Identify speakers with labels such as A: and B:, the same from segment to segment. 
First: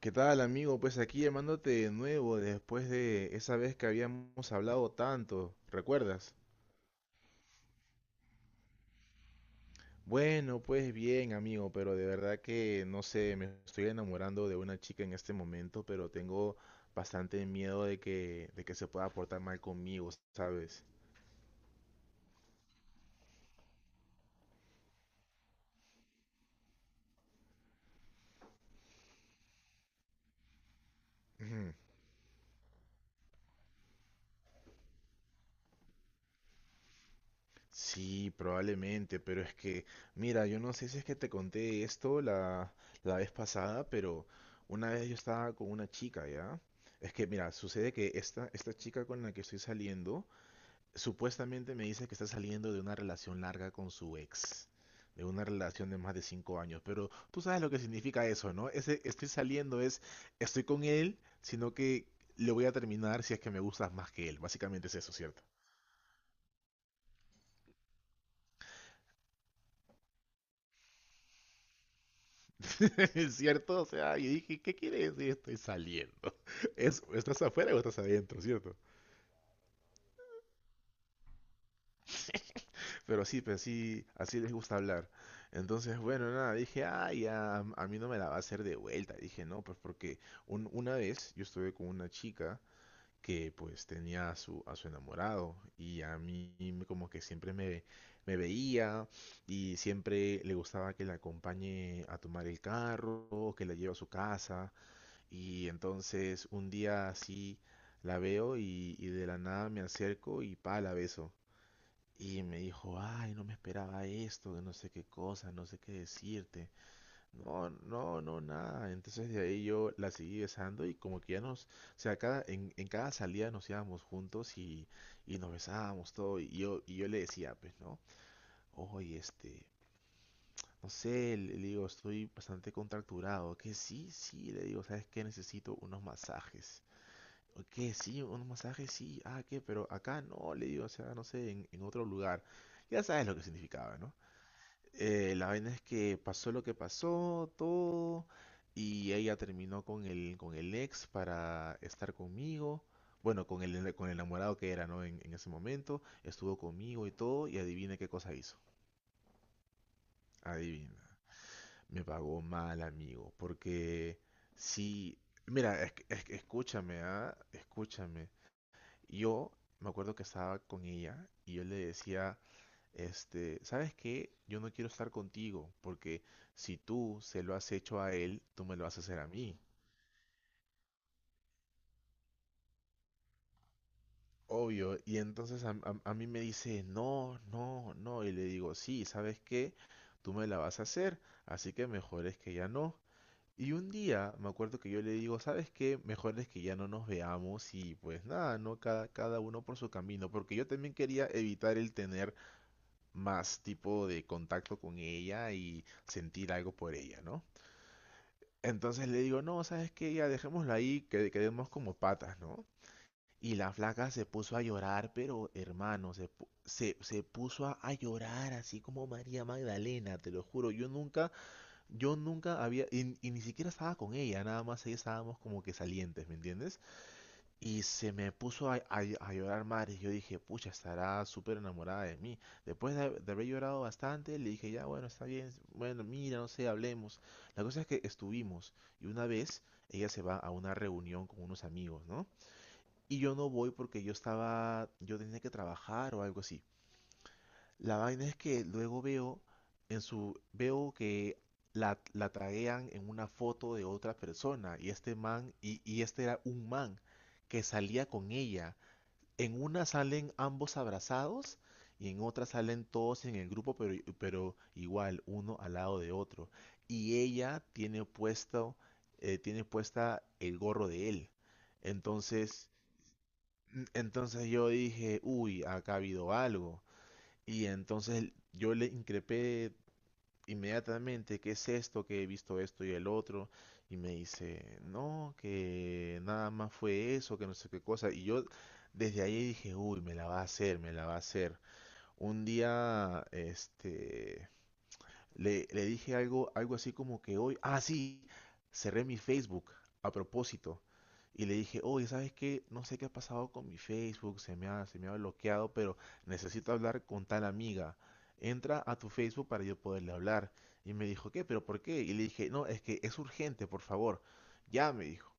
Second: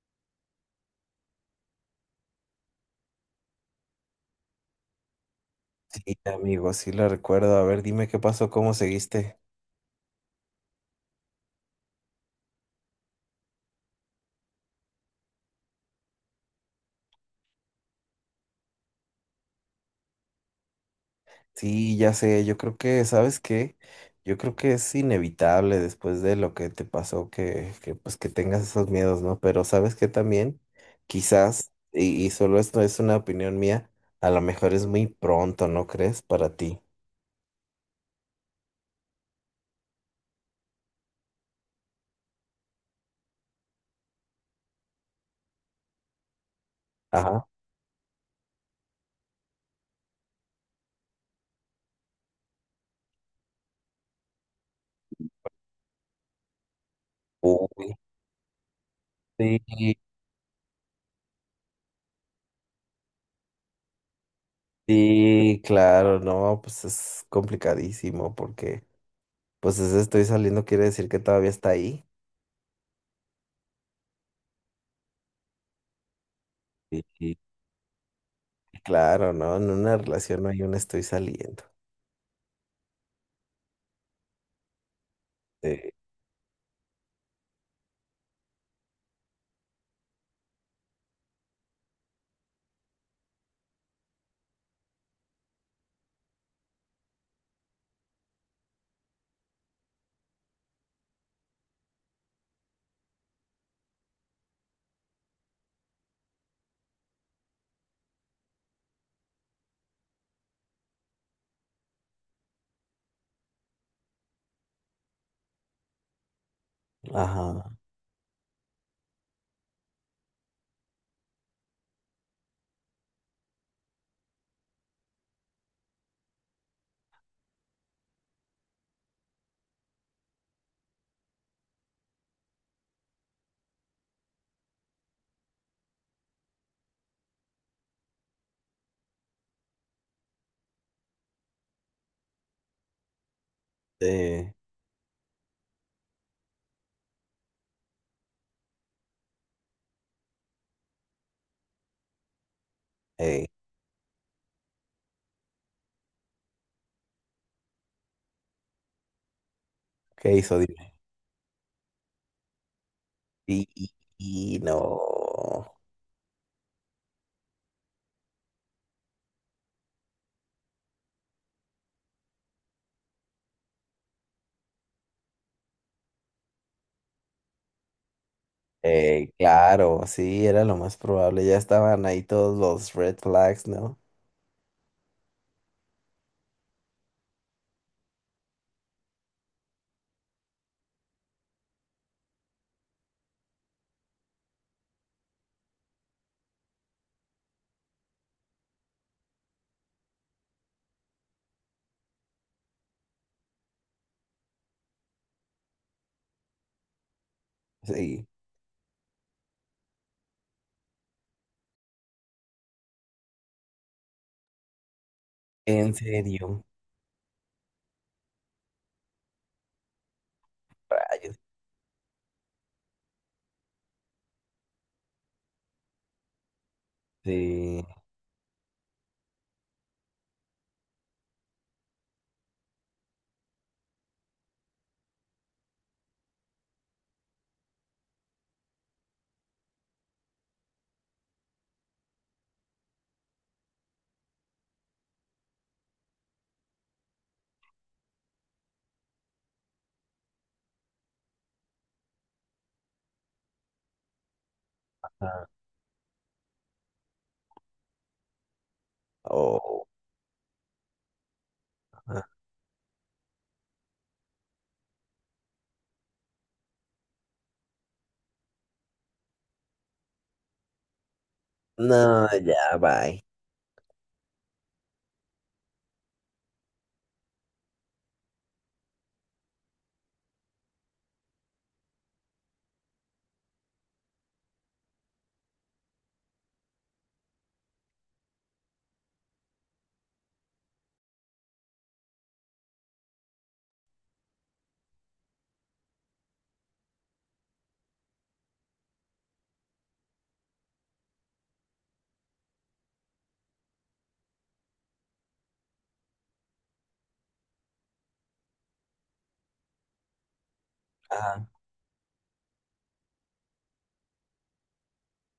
A: ¿Qué tal, amigo? Pues aquí llamándote de nuevo después de esa vez que habíamos hablado tanto,
B: Sí,
A: ¿recuerdas?
B: amigo, sí la recuerdo. A ver, dime qué pasó, cómo seguiste.
A: Bueno, pues bien, amigo, pero de verdad que no sé, me estoy enamorando de una chica en este momento, pero tengo bastante miedo de que se pueda portar mal conmigo, ¿sabes?
B: Sí, ya sé, yo creo que, ¿sabes qué? Yo creo que es inevitable después de lo que te pasó que pues que tengas esos miedos, ¿no? Pero ¿sabes qué también? Quizás, y solo esto es una opinión mía, a lo mejor es muy pronto, ¿no crees? Para ti.
A: Sí, probablemente, pero es que, mira, yo no sé si es que te conté esto la vez pasada, pero una vez yo estaba con una chica, ¿ya? Es que,
B: Ajá.
A: mira, sucede que esta chica con la que estoy saliendo, supuestamente me dice que está saliendo de una relación larga con su ex, de una relación de más de 5 años, pero tú sabes lo que
B: Uy,
A: significa eso, ¿no? Ese estoy
B: sí,
A: saliendo es, estoy con él, sino que le voy a terminar si es que me gustas más que él, básicamente es eso.
B: sí, claro, no, pues es complicadamente complicadísimo porque, pues ese estoy saliendo quiere decir que todavía está ahí.
A: ¿Es cierto? O sea, yo dije, ¿qué quiere decir estoy saliendo?
B: Sí,
A: Es,
B: sí,
A: ¿estás afuera o estás adentro, cierto?
B: claro, ¿no? En una relación no hay un estoy saliendo.
A: Pero sí, así les gusta hablar.
B: Eh,
A: Entonces, bueno, nada, dije, ay, ya, a mí no me la va a hacer de vuelta. Dije, no, pues porque una vez yo estuve con una chica que pues tenía a su enamorado y a mí como que siempre me veía y siempre le gustaba que la acompañe a tomar el carro, que la lleve a su casa. Y entonces un día así la veo y de la nada me acerco y pa, la beso. Y me dijo, ay, no me esperaba esto, que no sé qué cosa, no sé qué decirte. No,
B: ajá.
A: no, no, nada. Entonces de ahí yo la seguí besando y como que ya nos, o sea, cada, en cada salida nos íbamos juntos y nos besábamos todo. Y yo le decía, pues, ¿no? Oye, no sé, le digo, estoy bastante contracturado. Que sí, sí, le digo, ¿sabes qué? Necesito unos masajes. ¿Qué? Sí, un masaje, sí. Ah, ¿qué? Pero acá no, le digo, o sea, no sé, en otro lugar. Ya sabes lo que significaba, ¿no?
B: Eh,
A: La vaina es que pasó lo que pasó, todo, y ella terminó con el, ex para estar conmigo.
B: eh,
A: Bueno, con el, enamorado que era, ¿no? En ese momento, estuvo conmigo y todo, y adivina qué cosa hizo.
B: ¿qué hizo? Dime.
A: Adivina. Me pagó mal, amigo,
B: Y, y-
A: porque
B: y
A: sí,
B: no.
A: mira, es- que escúchame, ¿ah? Escúchame. Yo me acuerdo que estaba con ella y yo le decía, ¿sabes qué? Yo no quiero estar contigo porque si tú se lo has hecho a él, tú me lo vas a hacer a
B: Eh,
A: mí.
B: claro, sí, era lo más probable. Ya estaban ahí todos los red flags, ¿no?
A: Obvio. Y entonces a mí me dice, no, no, no. Y le digo, sí, ¿sabes qué? Tú me la vas a hacer, así que mejor es que ya no. Y un día me acuerdo que yo le digo, ¿sabes qué? Mejor es que ya no nos veamos y pues nada, ¿no? Cada uno por su camino, porque yo también quería evitar el tener más tipo de contacto con ella y sentir algo por ella, ¿no?
B: Sí.
A: Entonces le digo, no, ¿sabes qué? Ya dejémoslo ahí, que quedemos como patas, ¿no? Y la flaca se puso a llorar, pero
B: En
A: hermano, se, pu-
B: serio.
A: se, se puso a llorar así como María Magdalena, te lo juro. Yo nunca,
B: Rayos.
A: yo nunca había, y ni siquiera estaba con ella, nada más ahí estábamos como que salientes, ¿me entiendes? Y
B: Sí.
A: se me puso a llorar madre. Yo dije, pucha, estará súper enamorada de mí. Después de haber llorado bastante, le dije, ya, bueno, está bien. Bueno, mira, no sé, hablemos. La cosa es que estuvimos. Y una vez, ella se va a una reunión con unos amigos, ¿no? Y yo no voy porque yo estaba, yo tenía que trabajar o algo así. La vaina es que luego veo en su, veo que la taguean en una foto de otra persona. Y este
B: Ah,
A: man, y este era un man que salía con ella. En una
B: oh,
A: salen ambos abrazados y en
B: ah.
A: otra salen todos en el grupo, pero, igual, uno al lado de otro. Y ella tiene puesto, tiene puesta el gorro de él.
B: No,
A: Entonces,
B: ya, bye.
A: entonces yo dije, uy, acá ha habido algo. Y entonces yo le increpé inmediatamente, ¿qué es esto? Que he visto esto y el otro. Y me dice, no, que nada más fue eso, que no sé qué cosa. Y yo desde ahí dije, uy, me la va a hacer, me la va a hacer. Un día, le dije algo, algo así como que hoy, ah, sí, cerré mi Facebook a propósito. Y le dije, oye, ¿sabes qué? No sé qué ha pasado con mi Facebook, se me ha bloqueado, pero necesito hablar con tal amiga. Entra a tu Facebook para yo poderle hablar. Y me dijo, ¿qué?
B: Ajá.
A: ¿Pero por qué? Y le dije, no, es que es urgente, por favor. Ya, me dijo.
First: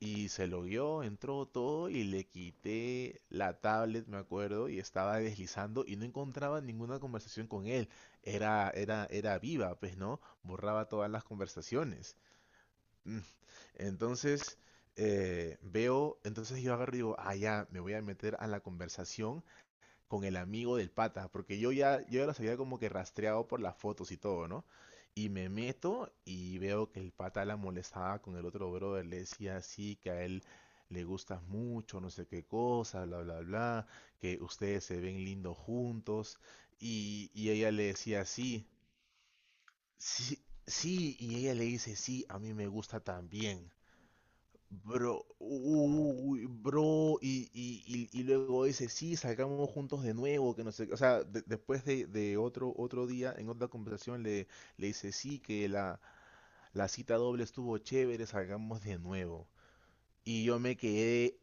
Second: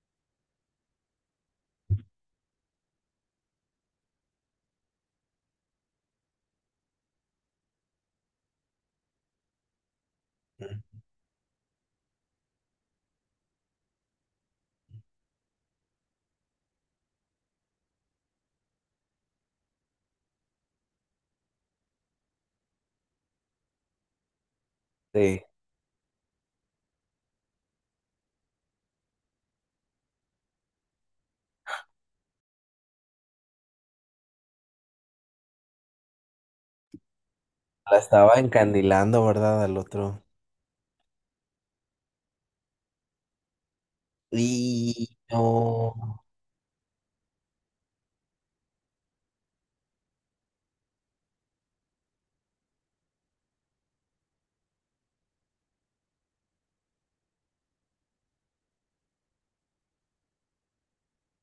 A: Y se lo dio, entró todo y le quité la tablet, me acuerdo, y estaba deslizando y no encontraba ninguna conversación con él. Era viva, pues, ¿no?
B: Mm,
A: Borraba todas las conversaciones. Mm. Entonces, entonces yo agarro y digo, ah, ya, me voy a meter a la conversación con el amigo del pata, porque yo ya los había como que rastreado por las fotos y todo, ¿no? Y
B: sí.
A: me meto y veo que el pata la molestaba con el otro brother, le decía así que a él le gustas mucho, no sé qué cosa, bla, bla, bla, que ustedes se ven lindos juntos. Y ella le
B: La
A: decía
B: estaba
A: sí,
B: encandilando, ¿verdad? Al otro.
A: sí, sí, y ella le dice sí, a mí me gusta también.
B: Y
A: Bro,
B: no.
A: uy, bro, y luego dice, sí, salgamos juntos de nuevo, que no sé, qué. O sea, después de otro día, en otra conversación, le dice, sí, que la cita doble estuvo chévere, salgamos de nuevo. Y yo me quedé,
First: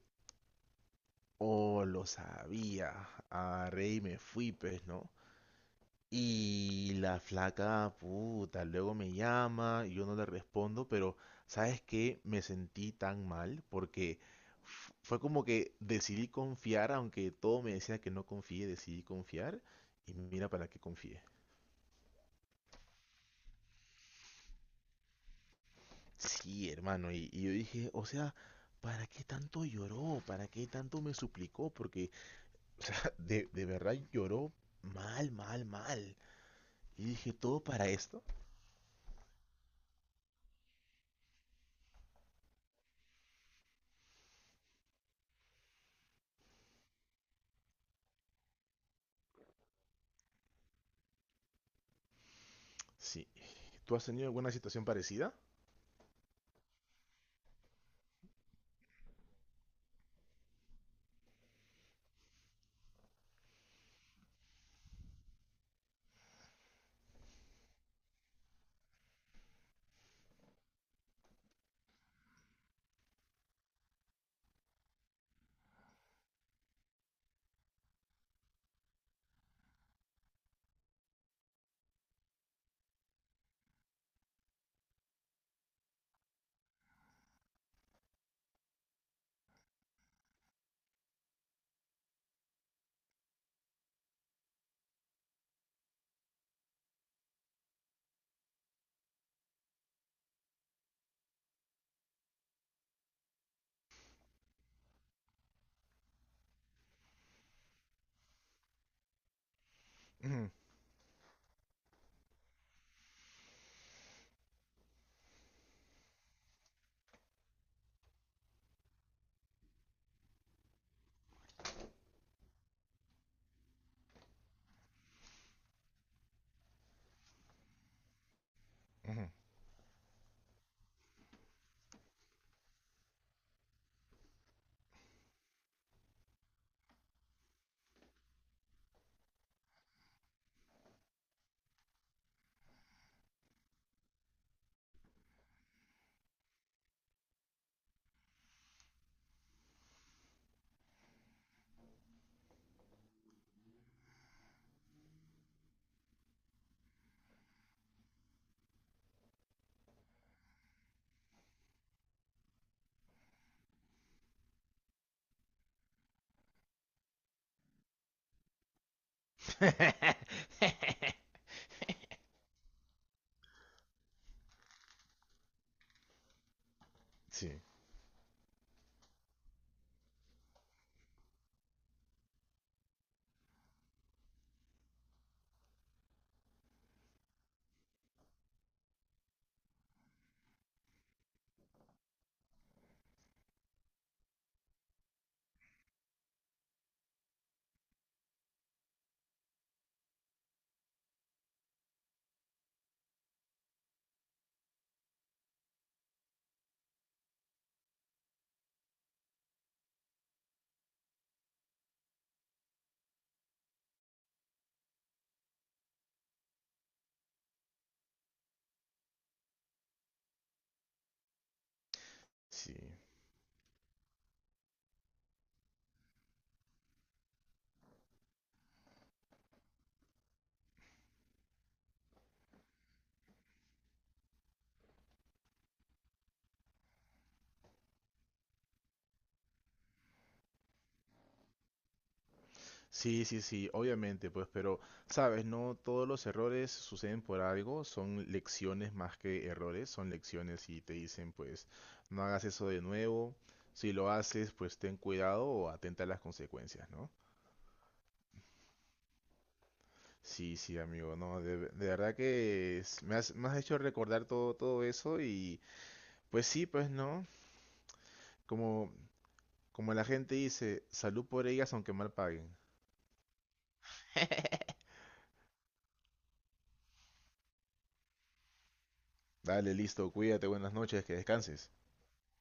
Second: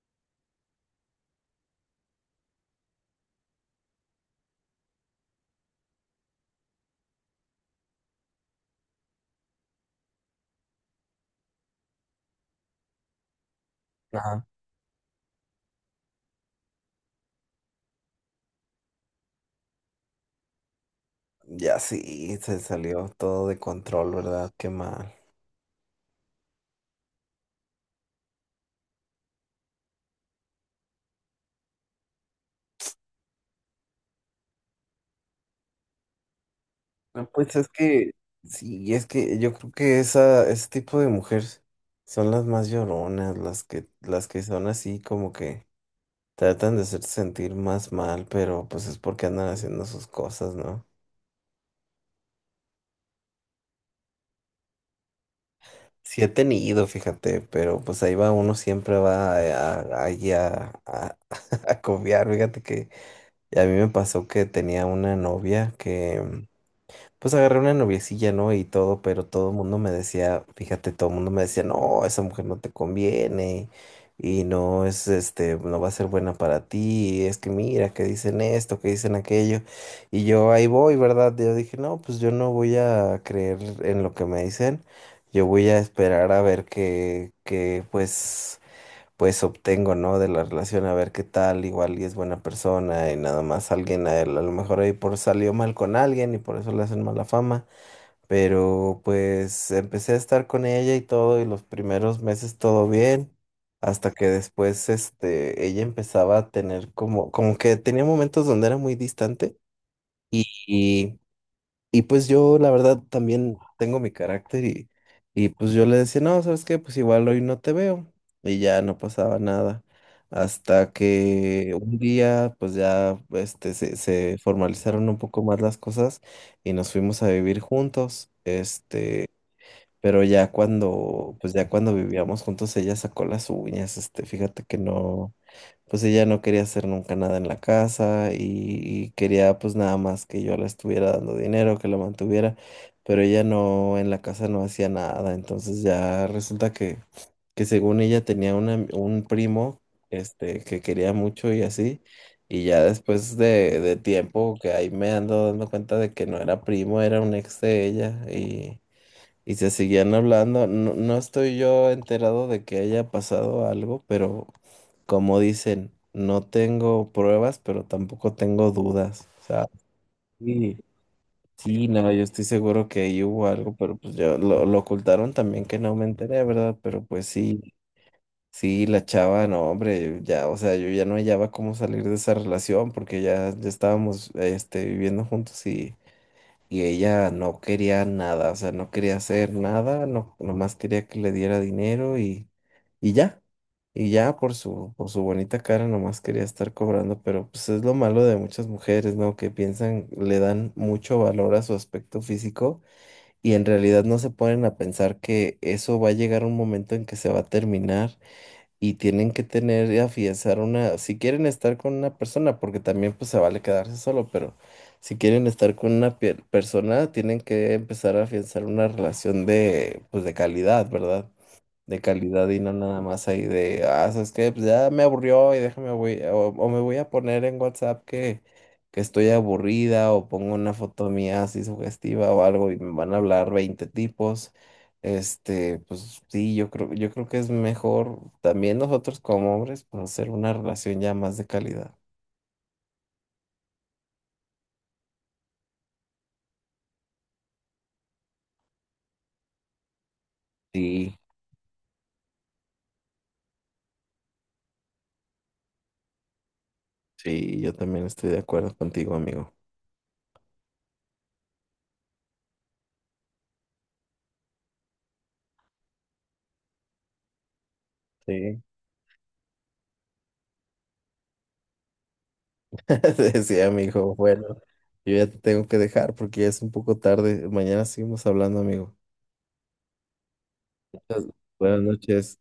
A: oh, lo sabía, agarré y me fui, pues, ¿no? Y la flaca, puta, luego me llama y yo no le respondo, pero ¿sabes qué? Me sentí tan mal porque fue como que decidí confiar, aunque todo me decía que no confíe, decidí confiar y mira para qué confié.
B: Ya sí, se salió todo de control, ¿verdad? Qué mal.
A: Sí, hermano, y yo dije, o sea, ¿para qué tanto lloró? ¿Para qué tanto me suplicó? Porque, o sea, de verdad lloró mal, mal, mal. Y
B: No,
A: dije,
B: pues
A: ¿todo
B: es
A: para
B: que,
A: esto?
B: sí, es que yo creo que esa, ese tipo de mujeres son las más lloronas, las que son así como que tratan de hacerte sentir más mal, pero pues es porque andan haciendo sus cosas, ¿no?
A: Sí. ¿Tú has tenido alguna situación parecida?
B: Sí he tenido, fíjate, pero pues ahí va uno siempre va ahí a confiar. Fíjate que a mí me pasó que tenía una novia que. Pues agarré una noviecilla, ¿no? Y todo, pero todo el mundo me decía, fíjate, todo el mundo me decía, no, esa mujer no te conviene y no es, este, no va a ser buena para ti, es que mira, que dicen esto, que dicen aquello. Y yo ahí voy, ¿verdad? Yo dije, no, pues yo no voy a creer en lo que me dicen, yo voy a esperar a ver pues obtengo, ¿no? De la relación, a ver qué tal, igual y es buena persona y nada más alguien, a, él, a lo mejor ahí por salió mal con alguien y por eso le hacen mala fama, pero pues empecé a estar con ella y todo y los primeros meses todo bien, hasta que después, este, ella empezaba a tener como que tenía momentos donde era muy distante y pues yo, la verdad, también tengo mi carácter y pues yo le decía, no, ¿sabes qué? Pues igual hoy no te veo. Y ya no pasaba nada. Hasta que un día, pues ya, este, se formalizaron un poco más las cosas y nos fuimos a vivir juntos. Este,
A: Ujú.
B: pero ya cuando, pues ya cuando vivíamos juntos, ella sacó las uñas, este, fíjate que no, pues ella no quería hacer nunca nada en la casa y quería pues nada más que yo le estuviera dando dinero, que la mantuviera, pero ella no, en la casa no hacía nada, entonces ya resulta que según ella tenía una un primo, este, que quería mucho y así, y ya después de tiempo que ahí me ando dando cuenta de que no era primo, era un ex de ella y se seguían hablando. No, no estoy yo enterado de que haya pasado algo, pero como dicen, no tengo pruebas, pero tampoco tengo dudas. O sea, sí, sí, no, yo estoy seguro que ahí hubo algo, pero pues yo lo ocultaron también que no me enteré, ¿verdad? Pero pues
A: Sí,
B: sí, sí, la chava, no, hombre, ya, o sea, yo ya no hallaba cómo salir de esa relación porque ya, ya estábamos, este, viviendo juntos y ella no quería nada, o sea, no quería hacer nada, no, nomás quería que le diera dinero y ya, y ya por su bonita cara nomás quería estar cobrando, pero pues es lo malo de muchas mujeres, ¿no? Que piensan, le dan mucho valor a su aspecto físico y en realidad no se ponen a pensar que eso va a llegar un momento en que se va a terminar y tienen que tener y afianzar una, si quieren estar con una persona, porque también pues se vale quedarse solo, pero si quieren estar con una persona, tienen que empezar a afianzar una relación de, pues de calidad, ¿verdad? De calidad y no
A: sí.
B: nada más ahí de, ah, ¿sabes qué? Pues ya me aburrió y déjame, voy, o me voy a poner en WhatsApp que estoy aburrida o pongo una foto mía así sugestiva o algo y me van a hablar 20 tipos. Este, pues sí, yo creo que es mejor también nosotros como hombres, pues, hacer una relación ya más de calidad.
A: Sí, sí, sí, obviamente, pues, pero, sabes, no todos los errores suceden por algo, son lecciones más que errores, son lecciones y te
B: Sí,
A: dicen, pues, no hagas eso de nuevo, si lo haces, pues ten cuidado o atenta a las consecuencias, ¿no?
B: sí, yo también estoy de acuerdo contigo, amigo.
A: Sí, sí, amigo, no, de verdad que me has hecho recordar todo, todo eso y, pues sí, pues, ¿no?
B: Sí.
A: Como, como la gente dice, salud por ellas aunque mal paguen.
B: Decía mi hijo. Bueno, yo ya te tengo que dejar porque ya es un poco tarde. Mañana seguimos hablando, amigo.
A: Dale, listo, cuídate, buenas noches, que
B: Entonces,
A: descanses.
B: buenas noches.